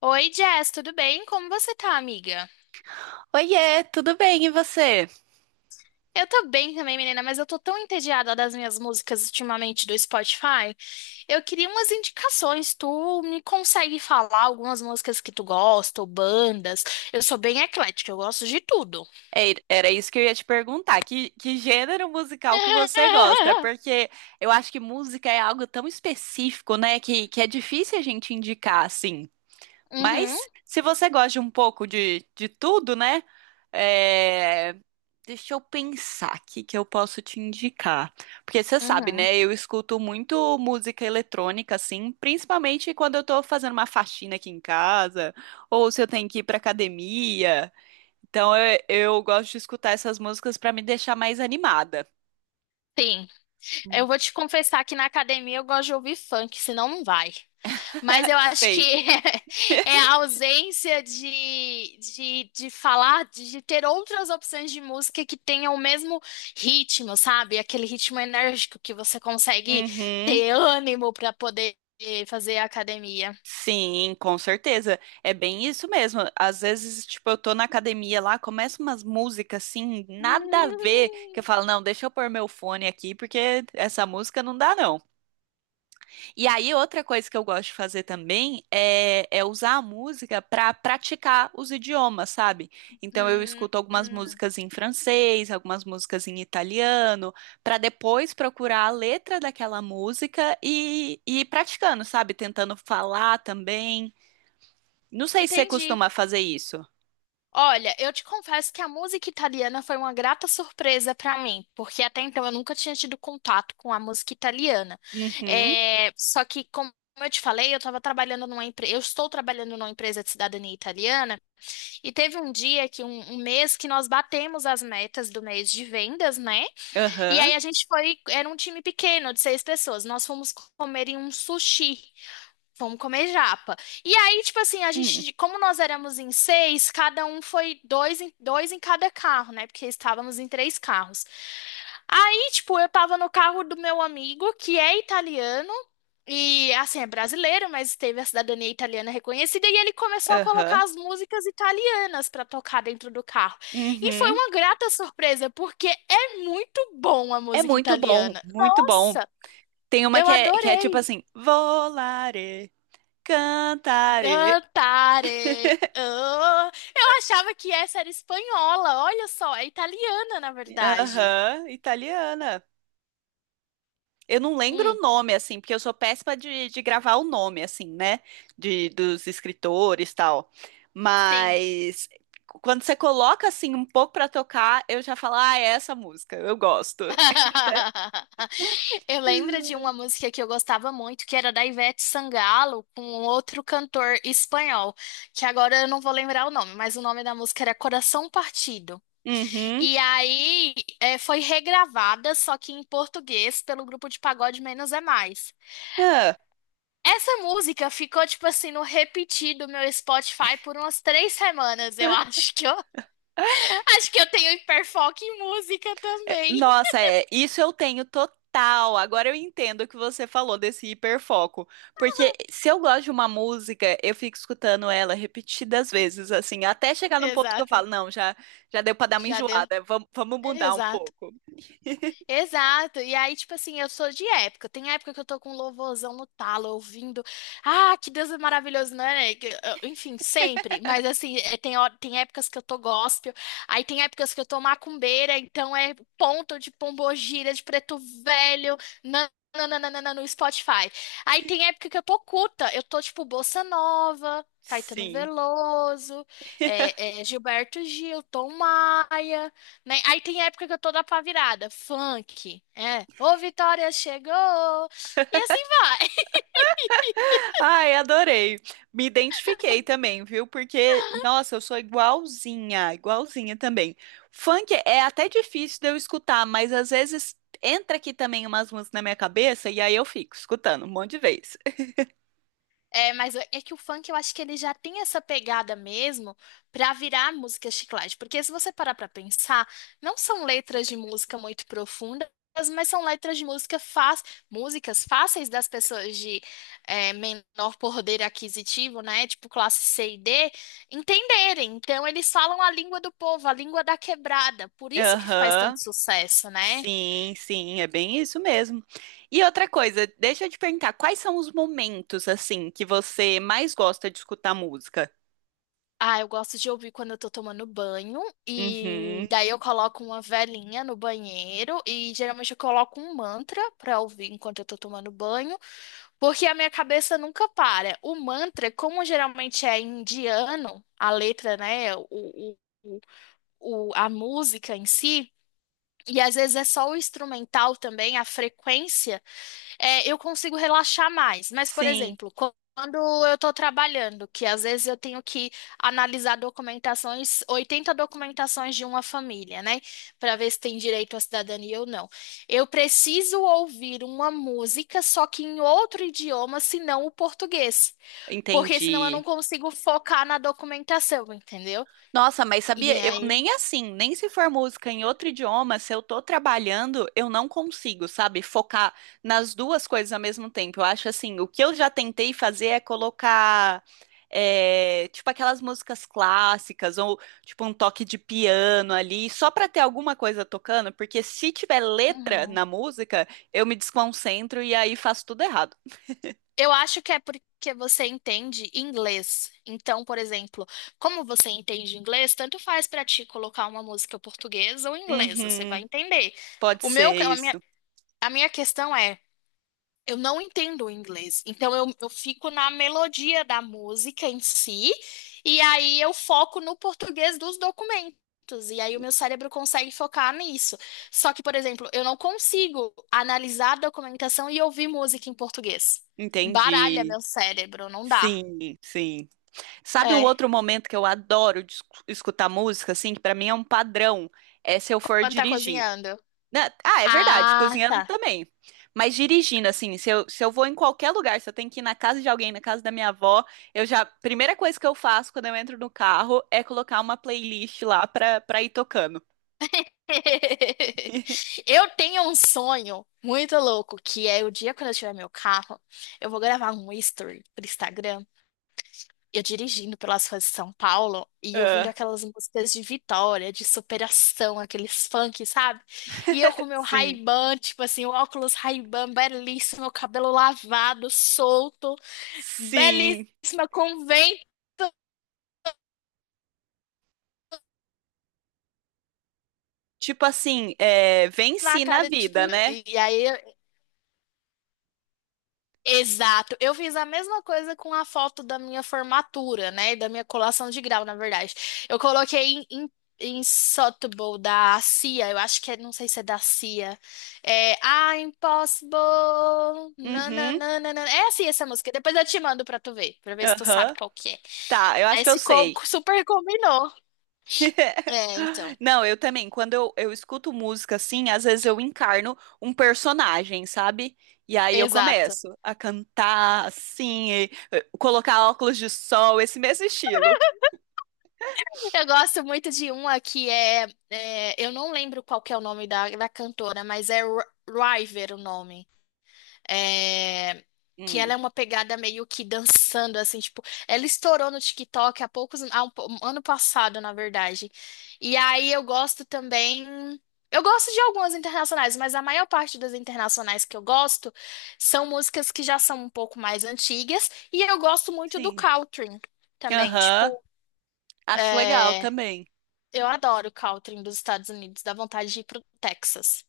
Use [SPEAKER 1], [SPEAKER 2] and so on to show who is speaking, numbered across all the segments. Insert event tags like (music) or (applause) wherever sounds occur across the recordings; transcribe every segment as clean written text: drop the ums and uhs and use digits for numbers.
[SPEAKER 1] Oi, Jess, tudo bem? Como você tá, amiga?
[SPEAKER 2] Oiê, tudo bem? E você?
[SPEAKER 1] Eu tô bem também, menina, mas eu tô tão entediada das minhas músicas ultimamente do Spotify. Eu queria umas indicações. Tu me consegue falar algumas músicas que tu gosta, ou bandas? Eu sou bem eclética, eu gosto de tudo.
[SPEAKER 2] Era isso que eu ia te perguntar. Que gênero musical que você gosta?
[SPEAKER 1] (laughs)
[SPEAKER 2] Porque eu acho que música é algo tão específico, né? Que é difícil a gente indicar assim.
[SPEAKER 1] Uhum,
[SPEAKER 2] Mas se você gosta de um pouco de tudo, né? é, Deixa eu pensar aqui que eu posso te indicar. Porque você sabe,
[SPEAKER 1] uhum.
[SPEAKER 2] né? Eu escuto muito música eletrônica, assim, principalmente quando eu tô fazendo uma faxina aqui em casa, ou se eu tenho que ir pra academia. Então eu gosto de escutar essas músicas pra me deixar mais animada.
[SPEAKER 1] Sim, eu vou te confessar que na academia eu gosto de ouvir funk, senão não vai. Mas eu
[SPEAKER 2] (laughs)
[SPEAKER 1] acho que
[SPEAKER 2] Sei.
[SPEAKER 1] (laughs) a ausência de falar, de ter outras opções de música que tenham o mesmo ritmo, sabe? Aquele ritmo enérgico que você consegue
[SPEAKER 2] Uhum.
[SPEAKER 1] ter ânimo para poder fazer academia.
[SPEAKER 2] Sim, com certeza. É bem isso mesmo. Às vezes, tipo, eu tô na academia lá, começa umas músicas assim, nada a ver, que eu
[SPEAKER 1] (laughs)
[SPEAKER 2] falo, não, deixa eu pôr meu fone aqui, porque essa música não dá, não. E aí, outra coisa que eu gosto de fazer também é usar a música para praticar os idiomas, sabe? Então, eu
[SPEAKER 1] Hum,
[SPEAKER 2] escuto
[SPEAKER 1] hum,
[SPEAKER 2] algumas
[SPEAKER 1] hum.
[SPEAKER 2] músicas em francês, algumas músicas em italiano, para depois procurar a letra daquela música e ir praticando, sabe? Tentando falar também. Não sei se você
[SPEAKER 1] Entendi.
[SPEAKER 2] costuma fazer isso.
[SPEAKER 1] Olha, eu te confesso que a música italiana foi uma grata surpresa para mim, porque até então eu nunca tinha tido contato com a música italiana.
[SPEAKER 2] Uhum,
[SPEAKER 1] É, só que, como eu te falei, eu estava trabalhando numa empresa, eu estou trabalhando numa empresa de cidadania italiana, e teve um dia que um mês que nós batemos as metas do mês de vendas, né? E
[SPEAKER 2] aham,
[SPEAKER 1] aí a gente foi, era um time pequeno de 6 pessoas, nós fomos comer em um sushi. Vamos comer japa. E aí, tipo assim, a
[SPEAKER 2] hum,
[SPEAKER 1] gente, como nós éramos em seis, cada um foi dois em cada carro, né? Porque estávamos em 3 carros. Aí, tipo, eu tava no carro do meu amigo, que é italiano, e assim, é brasileiro, mas teve a cidadania italiana reconhecida, e ele começou a
[SPEAKER 2] aham,
[SPEAKER 1] colocar as músicas italianas pra tocar dentro do carro. E foi
[SPEAKER 2] uhum.
[SPEAKER 1] uma grata surpresa, porque é muito bom a
[SPEAKER 2] É
[SPEAKER 1] música
[SPEAKER 2] muito bom,
[SPEAKER 1] italiana.
[SPEAKER 2] muito bom.
[SPEAKER 1] Nossa,
[SPEAKER 2] Tem uma
[SPEAKER 1] eu
[SPEAKER 2] que é tipo
[SPEAKER 1] adorei.
[SPEAKER 2] assim, volare. Cantare.
[SPEAKER 1] Dantare. Oh, eu achava que essa era espanhola. Olha só, é italiana, na verdade.
[SPEAKER 2] Aham, italiana. Eu não lembro
[SPEAKER 1] Hum,
[SPEAKER 2] o nome, assim, porque eu sou péssima de gravar o nome, assim, né? De, dos escritores e tal.
[SPEAKER 1] sim.
[SPEAKER 2] Mas quando você coloca, assim, um pouco pra tocar, eu já falo, ah, é essa música, eu gosto.
[SPEAKER 1] (laughs) Eu lembro de uma
[SPEAKER 2] (laughs)
[SPEAKER 1] música que eu gostava muito, que era da Ivete Sangalo, com outro cantor espanhol, que agora eu não vou lembrar o nome, mas o nome da música era Coração Partido.
[SPEAKER 2] Uhum.
[SPEAKER 1] E aí, foi regravada, só que em português, pelo grupo de pagode Menos é Mais.
[SPEAKER 2] Ah.
[SPEAKER 1] Essa música ficou, tipo assim, no repetir do meu Spotify por umas 3 semanas, eu acho que eu. (laughs) Acho que eu tenho hiperfoco em música
[SPEAKER 2] É,
[SPEAKER 1] também.
[SPEAKER 2] Nossa, é, isso eu tenho total. Agora eu entendo o que você falou desse hiperfoco. Porque se eu gosto de uma música, eu fico escutando ela repetidas vezes, assim, até chegar no ponto que eu
[SPEAKER 1] Exato.
[SPEAKER 2] falo, não, já, já deu pra dar uma
[SPEAKER 1] Já deu.
[SPEAKER 2] enjoada, vamos, vamos mudar um
[SPEAKER 1] Exato.
[SPEAKER 2] pouco.
[SPEAKER 1] Exato. E aí, tipo assim, eu sou de época. Tem época que eu tô com um louvorzão no talo, ouvindo. Ah, que Deus é maravilhoso, né? Enfim, sempre. Mas assim, tem, tem épocas que eu tô gospel, aí tem épocas que eu tô macumbeira, então é ponto de pombogira, de preto velho, nananana no Spotify. Aí tem época que eu tô culta, eu tô tipo bossa nova. Caetano
[SPEAKER 2] Sim.
[SPEAKER 1] Veloso, Gilberto Gil, Tom Maia, né? Aí tem época que eu tô da pá virada funk, ô Vitória chegou, e assim vai.
[SPEAKER 2] Ai, adorei. Me identifiquei também, viu? Porque, nossa, eu sou igualzinha, igualzinha também. Funk é até difícil de eu escutar, mas às vezes entra aqui também umas músicas na minha cabeça e aí eu fico escutando um monte de vez.
[SPEAKER 1] É, mas é que o funk eu acho que ele já tem essa pegada mesmo pra virar música chiclete, porque se você parar pra pensar, não são letras de música muito profundas, mas são letras de música fácil, músicas fáceis das pessoas de menor poder aquisitivo, né, tipo classe C e D, entenderem. Então eles falam a língua do povo, a língua da quebrada, por isso que faz
[SPEAKER 2] Aham.
[SPEAKER 1] tanto sucesso, né?
[SPEAKER 2] Sim, sim, é bem isso mesmo. E outra coisa, deixa eu te perguntar, quais são os momentos assim que você mais gosta de escutar música?
[SPEAKER 1] Ah, eu gosto de ouvir quando eu tô tomando banho e
[SPEAKER 2] Uhum.
[SPEAKER 1] daí eu coloco uma velinha no banheiro e geralmente eu coloco um mantra pra ouvir enquanto eu tô tomando banho, porque a minha cabeça nunca para. O mantra, como geralmente é indiano, a letra, né, o, a música em si, e às vezes é só o instrumental também, a frequência eu consigo relaxar mais. Mas, por
[SPEAKER 2] Sim,
[SPEAKER 1] exemplo, quando eu estou trabalhando, que às vezes eu tenho que analisar documentações, 80 documentações de uma família, né? Para ver se tem direito à cidadania ou não. Eu preciso ouvir uma música, só que em outro idioma, senão o português. Porque senão eu não
[SPEAKER 2] entendi.
[SPEAKER 1] consigo focar na documentação, entendeu?
[SPEAKER 2] Nossa, mas
[SPEAKER 1] E
[SPEAKER 2] sabia? Eu
[SPEAKER 1] aí.
[SPEAKER 2] nem assim, nem se for música em outro idioma, se eu tô trabalhando, eu não consigo, sabe? Focar nas duas coisas ao mesmo tempo. Eu acho assim, o que eu já tentei fazer é colocar, é, tipo, aquelas músicas clássicas, ou tipo um toque de piano ali, só pra ter alguma coisa tocando, porque se tiver letra
[SPEAKER 1] Uhum.
[SPEAKER 2] na música, eu me desconcentro e aí faço tudo errado.
[SPEAKER 1] Eu acho que é porque você entende inglês. Então, por exemplo, como você entende inglês, tanto faz pra ti colocar uma música portuguesa ou inglesa, você vai
[SPEAKER 2] Uhum,
[SPEAKER 1] entender.
[SPEAKER 2] pode
[SPEAKER 1] O meu,
[SPEAKER 2] ser isso.
[SPEAKER 1] a minha questão é eu não entendo o inglês, então eu fico na melodia da música em si, e aí eu foco no português dos documentos, e aí o meu cérebro consegue focar nisso. Só que, por exemplo, eu não consigo analisar a documentação e ouvir música em português. Baralha
[SPEAKER 2] Entendi.
[SPEAKER 1] meu cérebro, não dá.
[SPEAKER 2] Sim, sim. Sabe um
[SPEAKER 1] É,
[SPEAKER 2] outro momento que eu adoro de escutar música, assim, que pra mim é um padrão, é se eu for
[SPEAKER 1] quando tá
[SPEAKER 2] dirigir.
[SPEAKER 1] cozinhando.
[SPEAKER 2] Né? Ah, é verdade,
[SPEAKER 1] Ah,
[SPEAKER 2] cozinhando
[SPEAKER 1] tá.
[SPEAKER 2] também. Mas dirigindo, assim, se eu, se eu vou em qualquer lugar, se eu tenho que ir na casa de alguém, na casa da minha avó, eu já, primeira coisa que eu faço quando eu entro no carro é colocar uma playlist lá pra, pra ir tocando.
[SPEAKER 1] (laughs)
[SPEAKER 2] (laughs)
[SPEAKER 1] Eu tenho um sonho muito louco, que é o dia quando eu tiver meu carro, eu vou gravar um history pro Instagram. Eu dirigindo pelas ruas de São Paulo e ouvindo
[SPEAKER 2] Ah,
[SPEAKER 1] aquelas músicas de vitória, de superação, aqueles funk, sabe? E eu com
[SPEAKER 2] (laughs)
[SPEAKER 1] meu
[SPEAKER 2] sim,
[SPEAKER 1] Ray-Ban, tipo assim, o óculos Ray-Ban belíssimo, meu cabelo lavado, solto,
[SPEAKER 2] sim.
[SPEAKER 1] belíssima, com vento
[SPEAKER 2] Tipo assim, é,
[SPEAKER 1] na
[SPEAKER 2] venci na
[SPEAKER 1] cara, tipo.
[SPEAKER 2] vida, né?
[SPEAKER 1] E aí exato. Eu fiz a mesma coisa com a foto da minha formatura, né? Da minha colação de grau, na verdade. Eu coloquei em Sotheby, da CIA. Eu acho que é, não sei se é da CIA. É I'm Impossible.
[SPEAKER 2] Uhum,
[SPEAKER 1] Nananana. É assim essa música. Depois eu te mando pra tu ver, pra ver se tu sabe
[SPEAKER 2] aham.
[SPEAKER 1] qual que é.
[SPEAKER 2] Tá, eu acho
[SPEAKER 1] Aí
[SPEAKER 2] que eu
[SPEAKER 1] ficou
[SPEAKER 2] sei.
[SPEAKER 1] super combinou.
[SPEAKER 2] (laughs)
[SPEAKER 1] É, então.
[SPEAKER 2] Não, eu também. Quando eu escuto música assim, às vezes eu encarno um personagem, sabe? E aí eu
[SPEAKER 1] Exato.
[SPEAKER 2] começo a cantar assim, e, colocar óculos de sol, esse mesmo estilo.
[SPEAKER 1] Eu gosto muito de uma que eu não lembro qual que é o nome da cantora, mas é River o nome. É, que ela
[SPEAKER 2] Hum,
[SPEAKER 1] é uma pegada meio que dançando, assim, tipo, ela estourou no TikTok há poucos, 1 ano passado, na verdade. E aí eu gosto também. Eu gosto de algumas internacionais, mas a maior parte das internacionais que eu gosto são músicas que já são um pouco mais antigas. E eu gosto muito do
[SPEAKER 2] sim.
[SPEAKER 1] country também,
[SPEAKER 2] Aham.
[SPEAKER 1] tipo.
[SPEAKER 2] Acho legal
[SPEAKER 1] É,
[SPEAKER 2] também.
[SPEAKER 1] eu adoro o country dos Estados Unidos, dá vontade de ir pro Texas.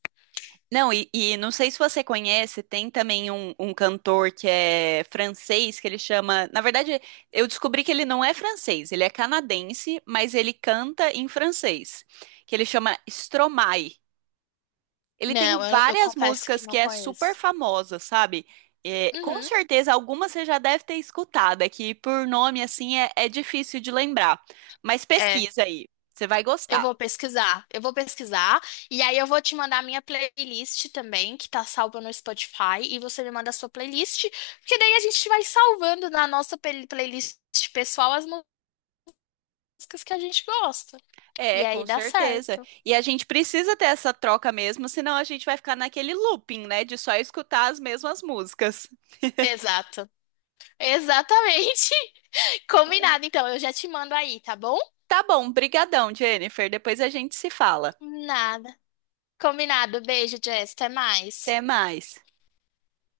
[SPEAKER 2] Não, e não sei se você conhece, tem também um cantor que é francês, que ele chama. Na verdade, eu descobri que ele não é francês, ele é canadense, mas ele canta em francês, que ele chama Stromae. Ele tem
[SPEAKER 1] Não, eu
[SPEAKER 2] várias
[SPEAKER 1] confesso que
[SPEAKER 2] músicas que
[SPEAKER 1] não
[SPEAKER 2] é super
[SPEAKER 1] conheço.
[SPEAKER 2] famosa, sabe? É, com
[SPEAKER 1] Uhum,
[SPEAKER 2] certeza algumas você já deve ter escutado, é que por nome assim é difícil de lembrar. Mas
[SPEAKER 1] é,
[SPEAKER 2] pesquisa aí, você vai gostar.
[SPEAKER 1] eu vou pesquisar, e aí eu vou te mandar a minha playlist também, que tá salva no Spotify, e você me manda a sua playlist, porque daí a gente vai salvando na nossa playlist pessoal as músicas que a gente gosta. E
[SPEAKER 2] É,
[SPEAKER 1] aí
[SPEAKER 2] com
[SPEAKER 1] dá
[SPEAKER 2] certeza.
[SPEAKER 1] certo.
[SPEAKER 2] E a gente precisa ter essa troca mesmo, senão a gente vai ficar naquele looping, né, de só escutar as mesmas músicas.
[SPEAKER 1] Exato. Exatamente. (laughs) Combinado, então, eu já te mando aí, tá bom?
[SPEAKER 2] Tá bom, brigadão, Jennifer. Depois a gente se fala.
[SPEAKER 1] Nada. Combinado. Beijo, Jess. Até mais.
[SPEAKER 2] Até mais.